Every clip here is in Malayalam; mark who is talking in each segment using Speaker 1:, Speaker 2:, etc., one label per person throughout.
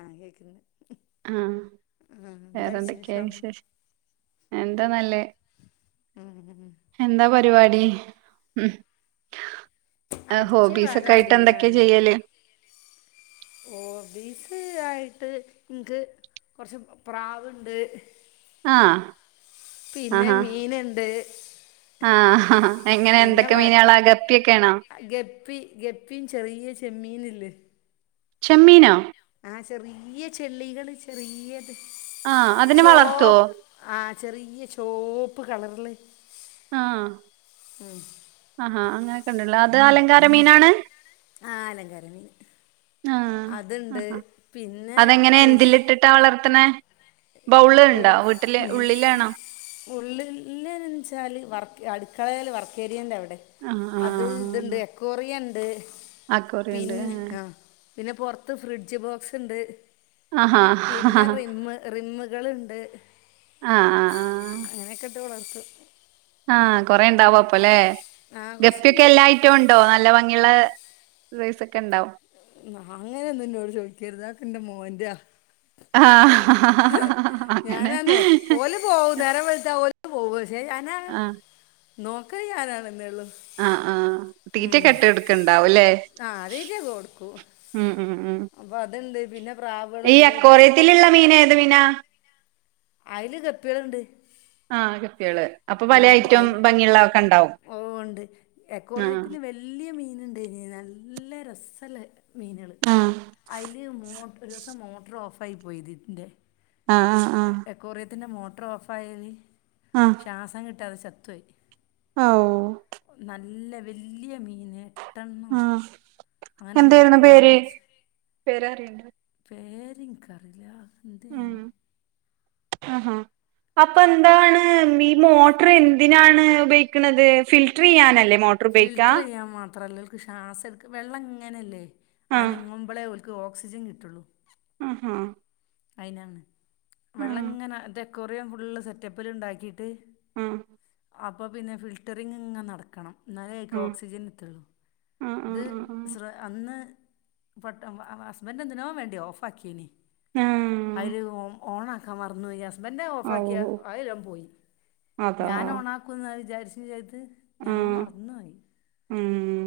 Speaker 1: ആ കേൾക്കുന്നില്ലേ
Speaker 2: ആഹ വേറെന്തൊക്കെയ വിശേഷം എന്താ നല്ലേത്എന്താ പണി പരിപാടി ഉ
Speaker 1: അടിച്ച വരാ ഒരുങ്ങാണ് പിന്നെ
Speaker 2: ചെയ്യല്
Speaker 1: എന്തൊക്കെഓബി ഫ്രി ആയിട്ട് എനിക്ക് കുറച്ച് പ്രാവ് ഉണ്ട്
Speaker 2: ആ
Speaker 1: പിന്നെ മീൻ ഉണ്ട്
Speaker 2: ആഹ് എങ്ങനെ എന്തൊക്കെ മീൻ ഓൾ അകപ്പിയൊക്കെ ആണോ
Speaker 1: ഗപ്പി ഗപ്പീൻ ചെറിയ ചെമ്മീൻ ഇണ്ട്
Speaker 2: ചെമ്മീനെ
Speaker 1: ആ ചെറിയ ചെള്ളികള് ചെറിയ
Speaker 2: ആഹ് അതിനെ വളർത്തുവോ
Speaker 1: ചോപ്പ് ആ ചെറിയ ചോപ്പ് കളറില്
Speaker 2: ആഹ ആഹാ അങ്ങനൊക്കെ ഉണ്ടുള്ളോ അത് അലങ്കാര മീനാണ്
Speaker 1: ആ അലങ്കാരമീൻ
Speaker 2: ആ ആ
Speaker 1: പിന്നെ
Speaker 2: അതെങ്ങനെ എന്തില്
Speaker 1: കൃഷി
Speaker 2: ഇട്ടിട്ടാ വളർത്തണേ ബൗള് ഇണ്ടോ വീട്ടില് ഉള്ളിലാണോ
Speaker 1: ഉള്ളിൽ വെച്ചാൽ വർക്ക് അടുക്കളൽ വർക്ക് ഏരിയൻ്റെ അവി
Speaker 2: ആഹ് ആഹ്
Speaker 1: അത് ഇത്ണ്ട്
Speaker 2: ആഹ്
Speaker 1: എക്കോറിയ ഉണ്ട്
Speaker 2: അക്വേറിയം ഉണ്ട്
Speaker 1: പിന്നെ ആ പിന്നെ പുറത്ത് ഫ്രിഡ്ജ് ബോക്സ് ഉണ്ട്
Speaker 2: ആഹ് ആഹാ
Speaker 1: പിന്നെ റിമ്മ് റിമ്മ് കളുണ്ട്
Speaker 2: ആ ആഹ് ആ
Speaker 1: [unintelligible]
Speaker 2: ആ കൊറേ ഉണ്ടാവു അപ്പല്ലേ
Speaker 1: ആ കുറച്ചുണ്ട്
Speaker 2: ഗപ്പിയൊക്കെ എല്ലാ ഐറ്റവും ഉണ്ടോ നല്ല ഭംഗിയുള്ള ഒരുസ ഒക്കെ ഉണ്ടാവും
Speaker 1: ന അങ്ങനെ ഒന്നും ഇന്നോട് ചോദിക്കരുത് അതൊക്ക് എന്റെ മോൻ്റ
Speaker 2: ആ
Speaker 1: ഞാനാന്നോ ഓല് പോക നേര വളുത്താ ഓല പോക പക്ഷേ ഞാനാ
Speaker 2: ആഹ്
Speaker 1: നോക്കറി ഞാനാണെന്നേ ഉള്ളൂ
Speaker 2: ആ ആ
Speaker 1: ഉം.
Speaker 2: തീറ്റക്കെട്ട് എടുക്കണ്ടാവും അല്ലേ
Speaker 1: ആ രീജ കൊടുക്കൂ
Speaker 2: ഉം ഉം
Speaker 1: അപ്പൊ അതെന്ത് പിന്നെ
Speaker 2: ഈ
Speaker 1: പ്രാവുകളുണ്ട് പത്ത്
Speaker 2: അക്കോറത്തിലുള്ള മീൻ ഏത് മീനാ
Speaker 1: അയില് കപ്പികളുണ്ട്
Speaker 2: ആ ഗ
Speaker 1: ഉം അയിൽ
Speaker 2: ഇണ്ടാവും
Speaker 1: ഓ ഉണ്ട്
Speaker 2: ആഹ്
Speaker 1: അക്കോറിയത്തില് വല്യ മീന് ണ്ടീനി നല്ല രസല്ല മീനുകൾ
Speaker 2: ആഹ്
Speaker 1: അതില് മോ ഒരു ദിവസം മോട്ടർ ഓഫായി പോയി ഇതിൻ്റെ
Speaker 2: ആഹ് ആഹ് ആ
Speaker 1: ത്തിൻ്റെ മോട്ടർ ഓഫ്യൽ ശ്വാസം കിട്ടാതെ ചത്തുപയി
Speaker 2: ഔ
Speaker 1: നല്ല വലിയ മീന്
Speaker 2: ഉം എന്തായിരുന്നു
Speaker 1: അങ്ങനെ
Speaker 2: പേര് പേറിയണ്ട
Speaker 1: പേര് ഇൻക്കറീല
Speaker 2: ഉം ആഹാ അപ്പൊ എന്താണ് ഈ മോട്ടർ എന്തിനാണ് ഉപയോഗിക്കുന്നത് ഫിൽട്ടർ ചെയ്യാനല്ലേ മോട്ടർ ബേക്കാ
Speaker 1: ക്ക് ശ്വാസം എടുക്ക വെള്ളം ഇങ്ങനെയല്ലേ
Speaker 2: ആഹ്
Speaker 1: അനങ്ങുമ്പളേ ഓക്ക് ഓക്സിജൻ കിട്ടുള്ളൂ
Speaker 2: ഉം ഉം
Speaker 1: അയിനാണ് വെള്ളം ഇങ്ങനെ ഡെക്കോറിയൻ ഫുള്ള് സെറ്റപ്പിൽ ഉണ്ടാക്കിട്ട്
Speaker 2: ആ
Speaker 1: അപ്പോൾ പിന്നെ ഫിൽട്ടറിങ്ങ് നടക്കണം നലായിക്ക് ഓക്സിജൻ എത്തുള്ളൂ
Speaker 2: ആഹ് ആഹ്
Speaker 1: ഇത്
Speaker 2: ആഹ്
Speaker 1: ശ്ര അന്ന് പട്ട ഹസ്ബൻഡ് എന്തിനോ വേണ്ടി ഓഫ് ആക്കിന്
Speaker 2: ആഹ്
Speaker 1: അതില് ഓ ഓണ ആക്കാ മറന്നുപോയി ഹ ബൻ്റെ
Speaker 2: ആഹ്
Speaker 1: ഓഫാക്കിയ
Speaker 2: ഓഹ്
Speaker 1: അല്ല എല്ലാം പോയി
Speaker 2: അതാ
Speaker 1: ഞാൻ ഓണക്കും എന്ന് വിചാരിച്ച വിചാ ത് ഞാൻ
Speaker 2: ആഹ്
Speaker 1: മറന്ന് പോയി
Speaker 2: ഉം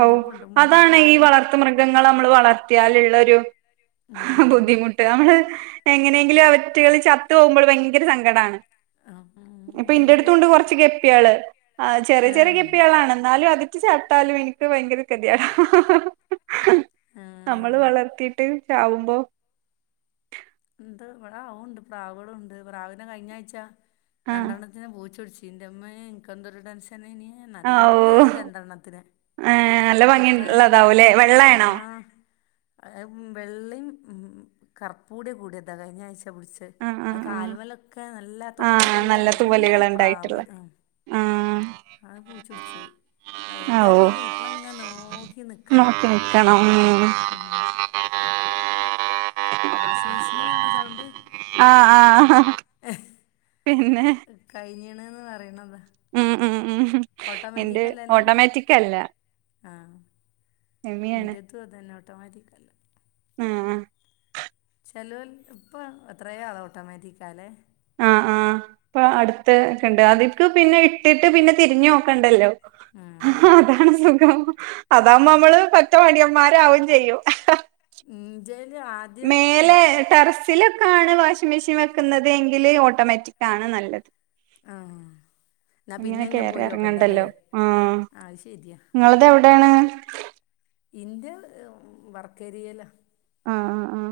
Speaker 2: ഓ
Speaker 1: ഉണ്ട്
Speaker 2: അതാണ് ഈ
Speaker 1: മോയോ
Speaker 2: വളർത്ത് മൃഗങ്ങൾ നമ്മൾ വളർത്തിയാൽ ള്ളൊരു ബുദ്ധിമുട്ട് നമ്മള് എങ്ങനെയെങ്കിലും അവറ്റുകളിൽ ചത്തു പോകുമ്പോൾ ഭയങ്കര സങ്കടമാണ് ഇപ്പൊ ഇന്റെ
Speaker 1: ഒഴിവ്
Speaker 2: അടുത്തുണ്ട് കുറച്ച് ഗപ്പികൾ ആ ചെറിയ
Speaker 1: ഏ
Speaker 2: ചെറിയ
Speaker 1: ഏ
Speaker 2: ഗപ്പികളാണ് എന്നാലും അത് ചത്താലും എനിക്ക് ഭയങ്കര ഗതികേടാ
Speaker 1: ആ
Speaker 2: നമ്മള് വളർത്തിട്ട് ചാവുമ്പോ
Speaker 1: ഉണ്ട് ഇവിടെ ആണ്ട് പ്രാവുകളും ഉണ്ട് പ്രാവിനെ കഴിഞ്ഞ ആഴ്ച്ച
Speaker 2: ആ
Speaker 1: രണ്ടെണ്ണത്തിന് പൂച്ചൊടിച്ചു ന്റെമ്മ ഇനിക്കെന്തരു ടെൻഷൻ ആയിരുന്നു
Speaker 2: ഓ
Speaker 1: നല്ല രണ്ടെണ്ണത്തിന്
Speaker 2: ഏ നല്ല
Speaker 1: കുട്ട
Speaker 2: ഭംഗിയുള്ളതാവൂലേ വെള്ളയാണോ
Speaker 1: ആഹ് വെള്ളം കർപ്പൂടിയ കൂടിയതാണ് കഴിഞ്ഞ ആഴ്ച ചച്ച പിടിച്ച
Speaker 2: ആഹ്
Speaker 1: അത
Speaker 2: ആഹ് ആഹ്
Speaker 1: കാല്മലൊക്കെ നല്ല
Speaker 2: ആ
Speaker 1: തൊപ്പൊക്കെല്ലേ നല്ല
Speaker 2: തൂവലുകൾ ഉണ്ടായിട്ടുള്ള
Speaker 1: പ്രാവ്
Speaker 2: ആ
Speaker 1: അത് പൂച്ചൊടിച്ചുപയി അ
Speaker 2: ഓ
Speaker 1: ഇതേപോലെ ഇീട്ടളങ്ങ നോക്കി നിക്കണം
Speaker 2: നോക്കി നിക്കണം ഉം
Speaker 1: വാഷിംഗ് മെഷീനാണോ സൗണ്ട്
Speaker 2: ആ ആ പിന്നെ
Speaker 1: കഴഞ്ഞണന്ന് പറയണതാ
Speaker 2: ഉ എന്റെ
Speaker 1: ഓട്ടോമാറ്റിക് അല്ലല്ലോ
Speaker 2: ഓട്ടോമാറ്റിക്കല്ല
Speaker 1: ഇന്ത്യത്തും അതനെ ഓട്ടോമാറ്റിക്കല്ല
Speaker 2: ആ
Speaker 1: ചെലവൽ ഇപ്പോൾ എത്രയ ആള ഓട്ടോമാറ്റിക്കല്ലേ
Speaker 2: ആഹ ആഹ് അപ്പ അടുത്തണ്ട് അതിക്ക് പിന്നെ ഇട്ടിട്ട് പിന്നെ തിരിഞ്ഞു നോക്കണ്ടല്ലോ ആ അതാണ് സുഖം അതാവകുമ്പോ നമ്മള് പറ്റ മടിയന്മാരാവും ചെയ്യും
Speaker 1: ഉം ജയ
Speaker 2: മേലെ ടെറസില് ലാണ് വാഷിംഗ മെഷീൻ വെക്കുന്നത് എങ്കില് ഓട്ടോമാറ്റിക് ആണ് നല്ലത്
Speaker 1: ആ എന്നാൽ പിന്നെ
Speaker 2: ഇങ്ങനെ കേയറി
Speaker 1: പോയി നോക്കണ്ടല്ലേ
Speaker 2: ഇറങ്ങണ്ടല്ലോ ആ
Speaker 1: ആ അത് ശരിയാ
Speaker 2: നിങ്ങളതവി എവിടെയാണ്
Speaker 1: ഇന്റെ വർക്കേരിയല്ലാ
Speaker 2: ആ ആഹ്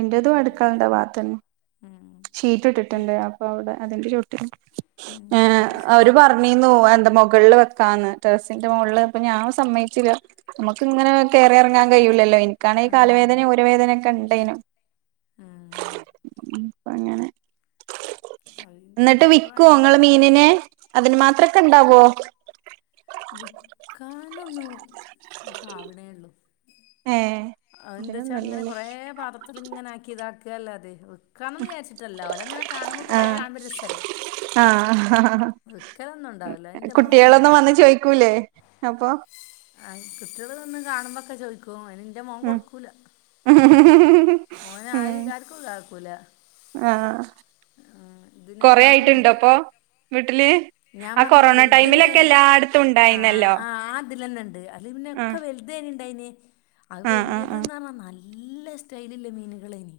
Speaker 2: എന്റേതും അടുക്കളന്റെ ഭാത്തന്നെ ഷീറ്റ് ഇട്ടിട്ടുണ്ട് അപ്പൊ അവിടെ അതിന്റെ ചുട്ടില ഏ
Speaker 1: എൻ്റെ
Speaker 2: അവര്
Speaker 1: ഷീറ്റിട്ട്
Speaker 2: പറഞ്ഞീന്നു എന്റെ മുകളില് വെ ക്കാന്ന് ടാറസിന്റെ മുകളിൽ ഇപ്പൊ ഞാൻ സമ്മയിച്ചില്ല നമമ്മക്ക് ഇങ്ങന ക കേറി ഇറങ്ങാൻ കഴില്ലല്ലോ ക്കണെങ്കിൽ കാലുവേദനയും ഊരവേദനയക്കെ ഉണ്ടേനും
Speaker 1: ആഹ
Speaker 2: അങ്ങനെ
Speaker 1: അത്
Speaker 2: എന്നിട്ട്
Speaker 1: ഇൻ്റെ
Speaker 2: വിക്കും
Speaker 1: തന്നെ
Speaker 2: നിങ്ങള് മീനിനെ അതിന് മാത്ര അത്രക്കെ ഉണ്ടാവോ
Speaker 1: നോന്നുക്കവിടേ ഉള്ളു
Speaker 2: ഏഹ്
Speaker 1: എന്താ വെച്ചാ അങ്ങനെ
Speaker 2: ഇതിനൊന്നുല്ലല്ലേ
Speaker 1: കൊറെ പാത്രത്തി ഇങ്ങനെ ആക്കി ഇതാക്കുകല്ല അതെ നക്കണംമന്ന് വിചാരിട്ടല്ലോ അവലങ്ങനെ കാണുമ്പോൾ കൊറെ കാണുമ്പോ രസല്ലേ
Speaker 2: ആഹ
Speaker 1: വിക്കലൊന്നും ഉണ്ടാവില്ല
Speaker 2: ഹ്ഹ്ഹ്
Speaker 1: എന്റെ മോൻ
Speaker 2: കുട്ടികളൊന്നും വന്ന്
Speaker 1: സമ്മതിക്കൂല
Speaker 2: ചോയ്ക്കൂലേ അപ്പൊ
Speaker 1: ആ കുട്ടികള് ഒന്നന്ന് കാണുമ്പോക്കെ ചോയ്ക്കോ അനിന്റെ മോൻ
Speaker 2: ഉം
Speaker 1: കൊടുക്കൂല ഓന് ആര്
Speaker 2: ഉം
Speaker 1: ആർക്കും ഇതാക്കൂല
Speaker 2: ആഹ
Speaker 1: ഉം, ഇതിന്
Speaker 2: കൊറെ
Speaker 1: ഉം,
Speaker 2: ആയിട്ടുണ്ടോ
Speaker 1: ഇത്
Speaker 2: അപ്പൊ വി ആ കൊറോണ ടൈമിലൊക്കെ എല്ലാത്തും
Speaker 1: ആആ ആ അതില തന്നെ ഉണ്ട് അതി പിന്നെ ഒക്കെ
Speaker 2: ആഹ്
Speaker 1: വലുത തനെ ഇണ്ടായിന് അത്
Speaker 2: ആഹ് ആഹ്
Speaker 1: വല്യത്ന്ന് പറഞ്ഞാ നല്ല സ്റ്റൈല ഇല്ല മീനുകള ഇനി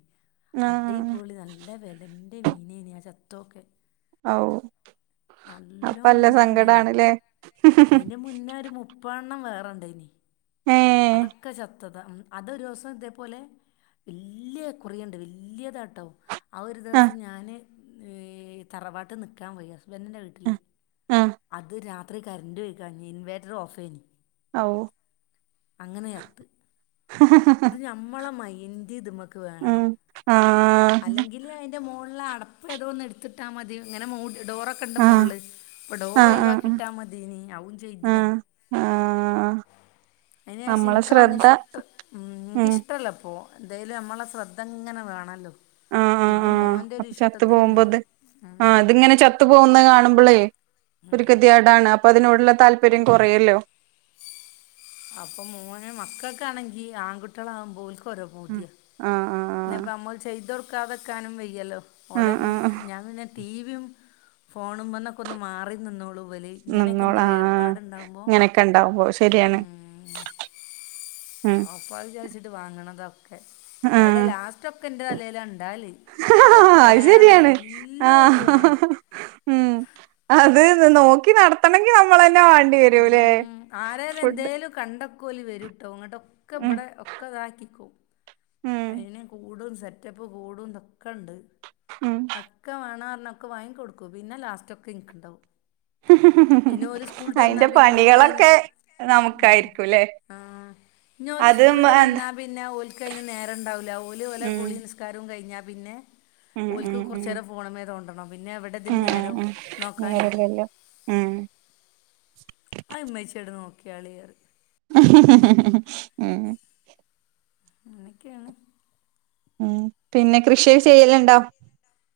Speaker 2: ആഹ്
Speaker 1: അടി
Speaker 2: ആഹ്
Speaker 1: പോളി നല്ല വലന്റെ മീനേനു ആ ചത്തൊക്കെ
Speaker 2: അഹു
Speaker 1: നല്ല മീനുകളുണ്ടയിന് അതിന്റെ മുന്നേ ഒരു മുപ്പ ണ്ണം വേറെ ഇണ്ടായിന്നു
Speaker 2: ഏഹ്
Speaker 1: അധോക്കെ ചത്തു അതൊരു ദിവസം ഇതേപോലെ വല്ല്യയ അക്കോറിയാം ഉണ്ട് വല്യ താട്ടോ ആ ഒരു
Speaker 2: ആഹ്
Speaker 1: ദിവസം ഞാൻഹെ തറവാട്ട് നിൽക്കാൻ പോയി ഹസ്ബൻഡിൻ്റെ വീട്ടിൽ
Speaker 2: ആഹ് ആഹ്
Speaker 1: അത് രാത്രി കററ് പോയി കായിന് ഇൻവേർട്ടർ ഓഫ് യനി
Speaker 2: ഔ
Speaker 1: അങ്ങനെയത്ത് ഇത് ഞമ്മളെ മൈന്റ് ഇത് മക് ക് വേണം
Speaker 2: ഉം ആഹ്
Speaker 1: അല്ലെങ്കിൽ അയിന്റെ മോളിലെ അ അപ്പഏതോന്ന് എടുത്തിട്ടാൽ മതിങ്ങനെ മോ ഡോറ ഒക്കെ ഉണ്ട്
Speaker 2: ആഹ്
Speaker 1: മോളില് അപ്പൊ ഡോർ
Speaker 2: ആഹ്
Speaker 1: ഒഴിവാക്കി
Speaker 2: ആഹ്
Speaker 1: ഇട്ടാ മതിനി അവും ചെയ്തില്ല
Speaker 2: ആഹ നമ്മളെ ശ്രദ്ധ ഉം
Speaker 1: എനിക്കിഷ്ടല്ല ഇപ്പോ എന്തായലും നമ്മളെ ശ്രദ്ധ ഇങ്ങനെ വേണല്ലോ?
Speaker 2: ആഹ് ആഹ്
Speaker 1: ഇത്
Speaker 2: ആഹ്
Speaker 1: മോൻന്റെ ഒരു
Speaker 2: അപ്പൊ ചത്തു
Speaker 1: ഇഷ്ടത്തിന് മോൻ
Speaker 2: പോണെത് കാണുമ്പോളേ ഒരു കെ തീയേടാണ്. അപ്പൊ അപ്പൊ അതിനോടുള്ള താല്പര്യം കുറയല്ലോ?
Speaker 1: അപ്പൊ മോന് മക്ക്കൊണെങ്കി ആൺകുട്ടികള ആകുമ്പോൽഓൽക് ഒരോ പൂതിയ.
Speaker 2: ആഹ് ആഹ്
Speaker 1: പിന്നെപ്പ നമ്മൾ ചെയ്തൊടുക്കാതെക്കാനും വയ്യല്ലോ ഓലെ
Speaker 2: ആഹ് ആഹ് ആഹ്
Speaker 1: ഞാൻ പിന്നെ ടീവിയും ഫോണു മൊന്നൊക്കെ മാറി നിന്നോളൂ ഇബൽ ഇങ്ങനെയൊക്കെ എന്താ
Speaker 2: നിന്നോളാ ആഹ്
Speaker 1: ഏർപ്പാടുണ്ടകുമ്പോ
Speaker 2: ഇങ്ങനെയൊക്കെ ഉണ്ടാവുമ്പോ ശരിയാണ്
Speaker 1: ഉ
Speaker 2: ഉം
Speaker 1: അപ്പാ അവിചാരിച്ചിട്ട് വാങ്ങണതൊക്കെ എടെ
Speaker 2: ആഹ്
Speaker 1: ലാസ്റ്റ് ഒക്കെ എൻന്റെ തലയിലാണ്. ഉണ്ടാകല് ഒക്കെ
Speaker 2: [unintelligible]
Speaker 1: ഓൽക്ക്
Speaker 2: അത്
Speaker 1: വേണം
Speaker 2: ശരിയാണ് ആ
Speaker 1: എല്ലാം ഓൽക്ക്
Speaker 2: ആ
Speaker 1: വേണം
Speaker 2: ആ ഉ അത് നോക്കി നടത്തണങ്കി നമ്മളെന്നെ വാണ്ടി വരൂല്ലേ ഫുഡ്
Speaker 1: ക്കെ ഓല് വരുട്ടാ ഇങ്ങണ്ട് ഒക്കെ
Speaker 2: ഉം
Speaker 1: ഇബടെ ഒക്കെ താകിക്കും
Speaker 2: ഉം
Speaker 1: സാറ്റപ്പ് ക്കൂടും തൊക്കെണ്ട്
Speaker 2: ഉം
Speaker 1: ഒക്കെ വാണാ ഒക്കെ വാങ്ങി കൊടുക്കും പിന്നെ ലാസ്റ്റ് ഒക്കെ ഇൻ കിണ്ടാവും.
Speaker 2: ഹി ഹി ഹി ഹി അതിന്റെ
Speaker 1: പിന്നെ ഓൽക്ക് അയിന്
Speaker 2: പണികളൊക്കെ നമുക്കായിരിക്കുംല്ലേ? [inaudible]
Speaker 1: ഞ്ഓല്
Speaker 2: അത് മ
Speaker 1: സ്കൂളിട്ട്
Speaker 2: എന്താ
Speaker 1: വന്നാ പിന്നെഓല്കഴിന് നേര വല ഉണ്ടാവില്ല ഓല്ഓലെ
Speaker 2: ഉം
Speaker 1: കുളി നിസ്കാരവും കഴിഞ്ഞാൽ പിന്നെ
Speaker 2: ഉം
Speaker 1: ഓൽക്ക്
Speaker 2: ഉം ഉം
Speaker 1: കുറച്ചേരം ഫോൺമേ തൊണ്ടണം.
Speaker 2: ഉം ഉ ഉ അങ്ങല്ലല്ലോ ഉം
Speaker 1: ആഹ് ഇമ്മച്ചിയാണ്നോക്കിയാളി പറ
Speaker 2: ഹ് ഹ് ഹ് ഹി ഹി
Speaker 1: അങ്ങനൊക്കെയാണ്.
Speaker 2: ഉം പിന്നെ കൃഷി ചെയ്യലുണ്ടോ?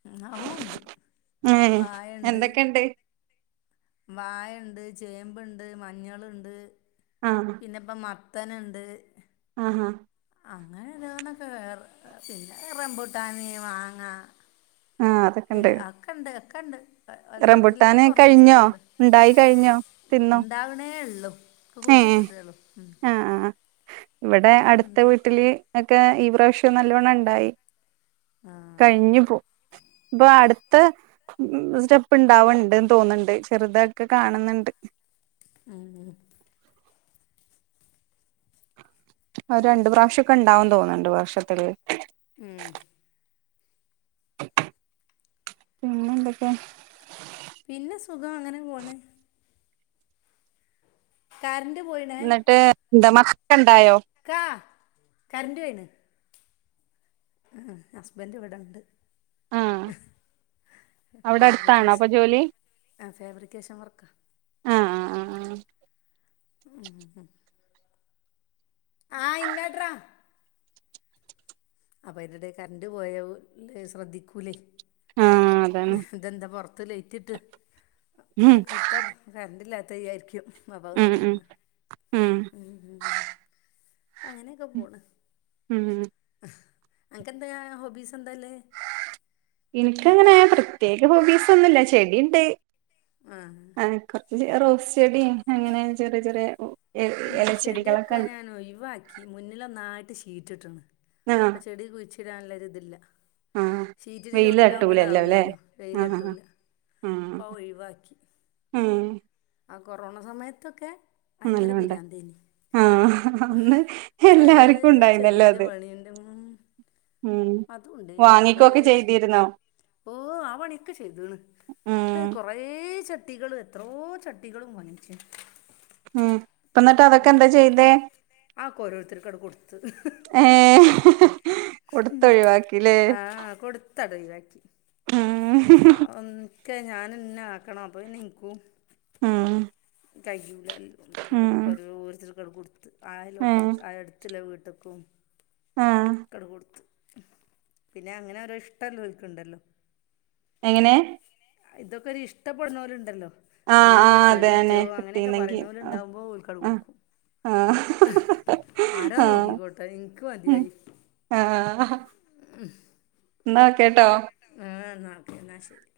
Speaker 1: ഉ അഉണ്ട്
Speaker 2: ഏഹ്
Speaker 1: വായണ്ട്.
Speaker 2: എന്തൊക്കെയുണ്ട്
Speaker 1: വായണ്ട്. ചേമ്പുണ്ട് മഞ്ഞളുണ്ട് പിന്നെ ഇപ്പം മത്തനുണ്ട്.
Speaker 2: ആഹ-
Speaker 1: അങ്ങനെ ഓരോന്നക്കെ പിന്നെ റംമ്പുട്ടാന് മാങ്ങ.
Speaker 2: ആഹ് അതൊക്കെ ഉണ്ട്
Speaker 1: [unintelligible] ഒക്കെണ്ട് ഒക്കെണ്ട്. അല്ലറ ചില്ലറ
Speaker 2: റംബുട്ടാന് കഴിഞ്ഞോ
Speaker 1: കുറച്ചിച്ചൊക്കെണ്ട്
Speaker 2: ഉണ്ടായി കഴിഞ്ഞോ
Speaker 1: ഉണ്ടാവണേ ഉള്ളൂ ഇപ്പ-കുഴി
Speaker 2: ഹെ ആ ആ അ ഇവിടെ
Speaker 1: ഒക്കെ
Speaker 2: അടു ത്തെ
Speaker 1: ഉണ്ട്
Speaker 2: വീട്ടില് ഒക്കെ ഈ പ്രാവശ്യം നല്ലവണ്ണം ഇണ്ടായി
Speaker 1: ആ
Speaker 2: കഴിഞ്ഞു പോ പ്പൊ അടുത്ത സ്റ്റെ ഇപ്പ ണ്ടാവ്ണ്ട്ന്ന് തോന്ന്ണ്ട് ചെറുതൊക്കെ കാണ്ന്ന്ണ്ട്.
Speaker 1: ഉം
Speaker 2: അഅ് രണ്ട് പ്രാവശ്യൊക്കെ ണ്ടാവുംന്ന് തോന്ന്ണ്ട് വർഷത്തില്.
Speaker 1: ഉം
Speaker 2: പിന്നെ ന്തെക്കെ
Speaker 1: പിന്നെ സുഖം അങ്ങനെ പോണ് കര്
Speaker 2: എന്നിട്ട് എന്താ [unintelligible] ണ്ടായോ
Speaker 1: കറന്റ് പോയിണ്. ഹാ ഹസ്ബൻഡ് ഇവിടെണ്ട്
Speaker 2: ആഹ് അവിടെ അടുത്താണോ അപ്പൊ
Speaker 1: ഫേബ്രിക്കേഷൻ
Speaker 2: ജോലി
Speaker 1: ആ ഫാബ്രിക്കേഷൻ വർക്ക
Speaker 2: ആഹ്
Speaker 1: ഉം ഹും ആ ഇൻവേ ട്രാ അപ്പൊ അയ്ൻ്റെടെ കറന്റ് പോയോശ്രദ്ധിക്കൂ ലെയ്
Speaker 2: അതാണ്
Speaker 1: ഇതെന്താ പൊർ ത്ത് ലെയ്റ്റ്ട്ട്
Speaker 2: ഉം
Speaker 1: ബെക്ക് തെ കര്ണ്ടില്ലാത്തെ ചാരിക്കും
Speaker 2: ഉം ഉം
Speaker 1: [unintelligible] ഉം ഉം അങ്ങനെക്കെ പോണ്.
Speaker 2: ഉം
Speaker 1: അൻക്കെന്താ ഹോബീസ് എന്താല്ലേ
Speaker 2: ഇൻക്കങ്ങനെ പ്രത്യേക ഹോബീസൊന്നുല്ല ചെടിണ്ട് ആ കൊറ്ച്ച് റോസ് ചെടിം അങ്ങനെ ചെറ്യെ ചെറ്യെ
Speaker 1: ഇൻക്ക് ചെട്യൊക്കെ ഞാനൊഴിവാക്കി മുന്നിലൊന്നായിട്ട് ഷീറ്റ് ട്ട്ണ്
Speaker 2: ആഹ്
Speaker 1: അപ്പൊ ചെടി കുയിച്ചിടാനുള്ളൊരിതില്ല
Speaker 2: ആഹ്
Speaker 1: ഷീറ്റിൻ്റെ
Speaker 2: വെയില്
Speaker 1: ചോട്ടിലാകുമ്പ
Speaker 2: തട്ടൂലല്ലോ അല്ലേ
Speaker 1: താവൂലല്ലോ
Speaker 2: ആഹ് ആഹ്
Speaker 1: വെയിലെട്ടൂല്ല പ്പൊ ഒഴിവാക്കി
Speaker 2: ഉം
Speaker 1: ആ കൊറോണ സമയത്തൊക്കെ ഭയങ്കര പിരാന്തേനി
Speaker 2: ആ അന്ന്
Speaker 1: ഇത്രേ
Speaker 2: എല്ലാർക്കുംണ്ടായിന്നല്ലോ
Speaker 1: ചെടീൻ്റെ
Speaker 2: ത്
Speaker 1: പണിയുണ്ട്
Speaker 2: ഉം ഉം
Speaker 1: അതും ഉണ്ടേനി
Speaker 2: വാങ്ങിക്കൊക്കെ
Speaker 1: കുറേ
Speaker 2: ചെയ്തിരുന്നോ
Speaker 1: ഓ ആ പണ്യൊക്കെ ചെയ്ത്ണ്
Speaker 2: ഉം
Speaker 1: കൊറേ ച ട്ടികളും എത്രോ ചട്ടികളും വാങ്ങിച്ചു
Speaker 2: ഉം ഇപ്പ ന്നട്ട് അതൊക്കെ എന്താ ചെയ്തേ
Speaker 1: ആ ഒക്കോരോര്ത്തര്ക്കണ്ട് കൊട്ത്ത്
Speaker 2: ഏ കൊട്ത്തൊഴിവാക്കില്ലേ
Speaker 1: ക്കണ്ടൊഴിവാക്കി ആ ഒക്കെ ഞാന്നെന്നാക്കണം അപ്പൊ പിന്നെ ഇൻക്കും
Speaker 2: ആ
Speaker 1: കയ്യൂല്ല അപ്പക്കൊരോര്‌ത്തര്ക്കട് കൊടുത്ത് ആ
Speaker 2: ഏ
Speaker 1: ലൊക്ക ആ എട്ത്ത്ള്ള വീട്ട് തക്കും
Speaker 2: ആഹ്
Speaker 1: ക്കണ്ട്കൊടുത്ത പിന്നെ അങ്ങനൊരോ ഇഷ്ട്ടല്ലോല്ക്ക്ണ്ടല്ലോ
Speaker 2: എങ്ങനെ
Speaker 1: ഇതൊക്കൊരു ഇഷ്ടപ്പെട്ന്നോല്ണ്ടല്ലോ ഔ
Speaker 2: ആഹ് ആഹ്
Speaker 1: ചെടീ
Speaker 2: അതെന്നെ
Speaker 1: ട്ടോ അങ്ങനെക്കെ
Speaker 2: കിട്ടീന്നെങ്കി ആഹ്
Speaker 1: പറിണോല്ണ്ടാവുമ്പോ ഓൽക്കട്
Speaker 2: ആഹ്
Speaker 1: കൊടുക്കും ആരാ
Speaker 2: ആഹ് ആഹ്
Speaker 1: നോക്കിക്കോട്ടെ ഇൻക്ക്
Speaker 2: ഉം
Speaker 1: മത്യായി
Speaker 2: ആഹ്
Speaker 1: ഹും
Speaker 2: എന്നാ ഓക്കേട്ടോ
Speaker 1: ആ ഓക്കേ എന്നാ ശെരി